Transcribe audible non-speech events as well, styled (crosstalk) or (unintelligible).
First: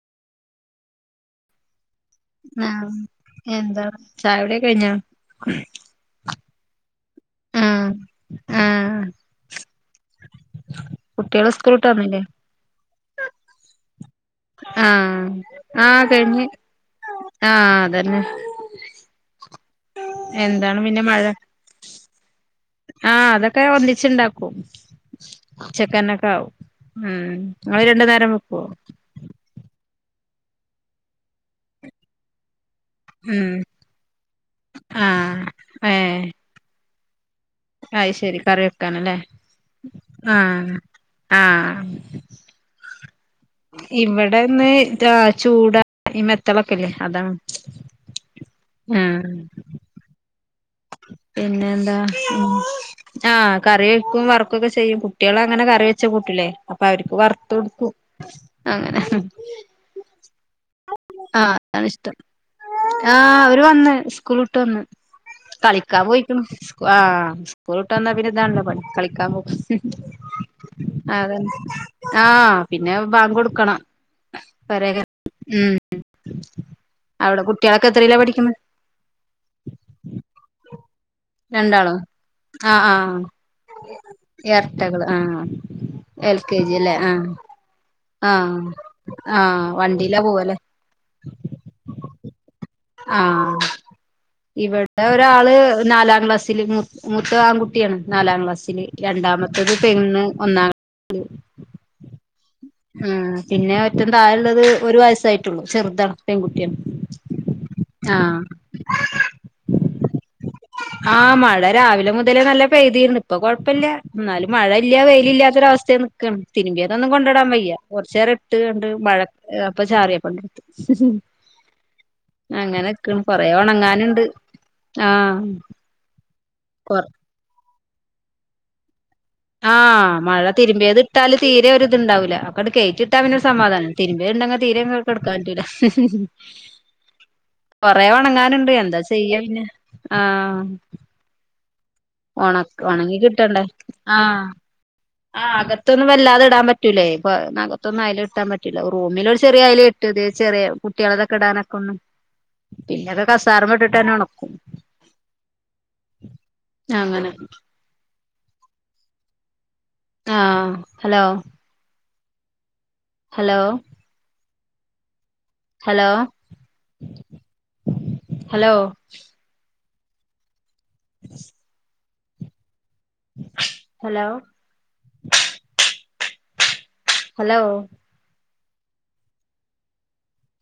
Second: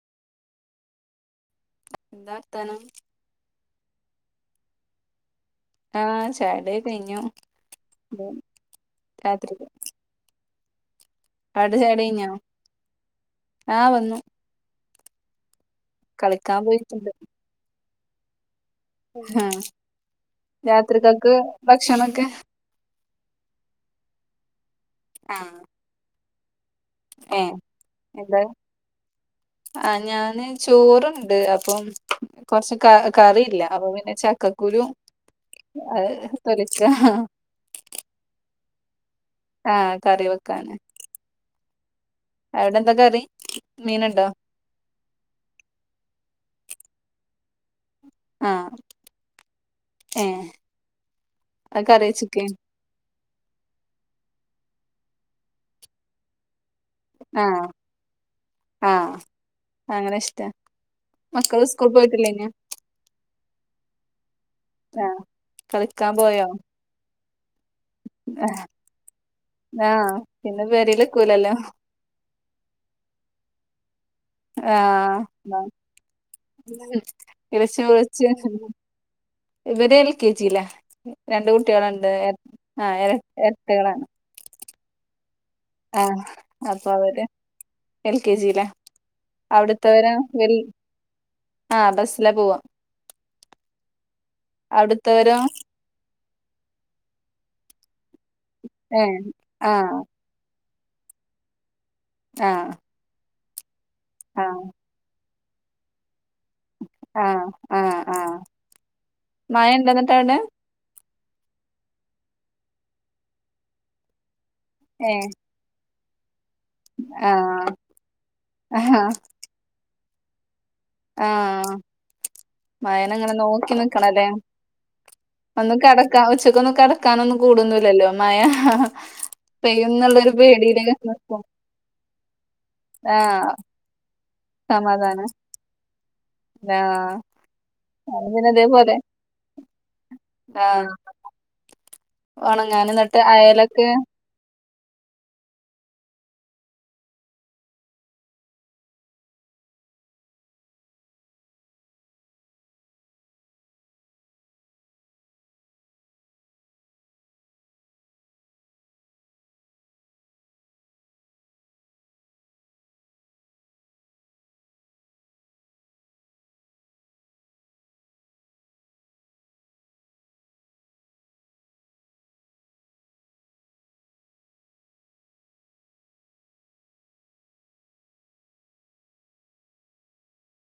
എന്താ വർത്താനം ആഹ്, ഇനി എന്താ ചായകുടി ഒക്കെ കഴിഞ്ഞോ? ആഹ്, ചായ കുടി ഒക്കെ കഴിഞ്ഞു. ആഹ് ആഹ് രാത്രിക്... കുട്ടികൾ സ്കൂൾ വിട്ട് ചായുടി വന്നില്ലേ? കഴിഞ്ഞോ ആഹ് വന്നു ആഹ്, ആഹ് തന്നെ കളിക്കാൻ പോയിട്ടുണ്ട് ആഹ് അതന്നെ. ആഹ്, എന്താണ് പിന്നെ മഴ രാത്രികക്ക് ഭക്ഷണൊക്കെ? ആഹ് അതൊക്കെ ഒന്നിച്ചുണ്ടാക്കും, ഉച്ചക്കന്നൊക്കെ ആകും. ഉം, ഏഹ് നിങ്ങൾ രണ്ടു നേരം എന്താ വെക്കോ? ആഹ്, ഞാന് ചോറുണ്ട് അപ്പം... കൊറച്ച് ഉം കറിയില്ല. അപ്പൊ പിന്നെ, ചക്കക്കുരു... ആഹ് (unintelligible) അയ് ശരി, കറി വെക്കാനല്ലേ? ആഹ് കറി ആഹ് ആഹ്.. അവിടെന്ത ക്കറി? ഇവിടെന്ന് ചൂടാ ഈ മെത്തളൊക്കെല്ലേ അത... ആഹ് ആഹ്‌ ഏഹ് പിന്നെ അത് എന്താ? കറി വെച്ച്ക്കേ ഉം. ആഹ്, കറി വെക്കും വർക്കൊക്കെ ചെയ്യും കുട്ടികള അങ്ങനെ കറി വെച്ച കൂട്ടില്ലേ? അപ്പൊ അവർക്ക് വറുത്ത് ആഹ് കൊടുക്കും അങ്ങനെ. ആഹ് അങ്ങനെ ഇഷ്ടാ ആഹ് മക്കള് അതാണ് സ്കൂൾ ഇഷ്ടം പോയിട്ടില്ലേനെ? ആഹ്, അവര് വന്ന് സ്കൂൾ ഇട്ട് വന്ന്. ആഹ്‌, കളിക്കാൻ പോയിക്ക്ണ്, ആ് സ്കൂൾട്ട് വന്നാ പിന്നെ ഇതാണല്ലോ പണി, കളിക്കാൻ പോ ആഹ്, പിന്നെ പരീല്ക്കൂലല്ലോ. ആഹ, പിന്നെ പാങ്കൊടുക്കണം. ആഹ്. (unintelligible) അവിടെ കുട്ടികളൊക്കെ എത്രയിലാ പഠിക്കുന്നത് ഇവര് എൽ കെ ജില, രണ്ട് രണ്ടാളോ കുട്ടികളുണ്ട് ആ എരട്ടുകളാണ്. എർട്ടകള് ആഹ്, എൽ കെ ജി അപ്പൊ അല്ലേ അവര് ആഹ്. എൽ കെ ജിയിലാ ആഹ് ആഹ്, അവിടുത്തവരോ വണ്ടിയിലാ വൽ പോവല്ലേ? ആഹ്, ബസ്സില പോവ. ആഹ്, ഇവിടെ അവിടുത്തവരോ ഒരാള് നാലാം ക്ലാസ്സിൽ മൂത്ത ആൺകുട്ടി കുട്ടിയാണ് നാലാം ക്ലാസ്സില്, ഏഹ് രണ്ടാമത്തത് ആഹ് പെണ്ണ്, ഒന്നാം ക്ലാസല്. ആഹ്, ആഹ്, പിന്നെ ഏറ്റ താഴ ഉുള്ളത് ആഹ് ഒരു വയസ്സായിട്ടുള്ളൂ ചെറുതാണ്. പെൺകുട്ട്യാണ് ആഹ് മഴ ഇണ്ടോ എന്നിട്ട് അവിടെ ആഹ് മഴ രാവിലെ മുതലേ നല്ല പെയ്തിര്ന്ന് ഇപ്പൊ കൊഴപ്പെല്ല ഇന്നാലും മഴ ഇല്ല വെയില് ഏഹ് ഇല്ലാത്തൊരുഅവസ്ഥയി നിക്കാണ് തിര്മ്പ്യതൊന്നും കൊണ്ടടാൻ വയ്യ് ആഹ് കൊറച്ചേരം ഇട്ട് കാണ്ട് ആഹ് മഴ പ് ചാറിയപ്പ ആഹ് അങ്ങനെ നിക്കാണ് മഴനെങ്ങനെ കൊറേ നോക്കി ഒണങ്ങാനുണ്ട് നിക്കണംല്ലേ ആഹ് ഒന്ന് കെടക്കാഉച്ചക്കാെന്നു കൊറ കെടക്കാനൊന്നും കൂടാെന്നുല്ലല്ലോ മഴ ആഹ് പെയ്യുന്നുള്ളൊരു മഴ പേടിയില് തിരുമ്പിയത് ട്ടാല് നിക്കും തീരെ ഒരിത്ണ്ടാവുല്ല ഒക്കട് കേറ്റിട്ടാപിന്നെ ആഹ് സമാധാനം തിരിമ്പിയ ഇണ്ടെങ്കി തീരെങ്ങട് സമാധാനം കെടക്കാൻപറ്റൂല ആഹ് കൊറെ അത് പിന്നെ ഒണങ്ങാന്ണ്ട് ഇതേപോലെ എന്താ ചെയ്യ പിന്നെ ആഹ് ഒണക് ഒണങ്ങാന് ഒണങ്ങി എന്നിട്ട് കിട്ടണ്ടേ അയലൊക്കെ ആഹ് ആഹ് അകത്തൊന്നും വല്ലാതെ ഇടാം പറ്റൂലെ പ്പൊ അകത്തൊന്നും അയലെട്ടാൻ പറ്റൂല റൂമില് ഒരു ചെറിയ അയല് ഇട്ട ട്ട്തെ ചെറിയ കുട്ട്യോളതാെക്കടാനൊക്കൊന്ന് പിന്നൊക്കെ കസാറമ്മട്ടിട്ടന്നെ ഒണക്കും നങ്ങനെ ആഹ് hello hello hello hello hello hello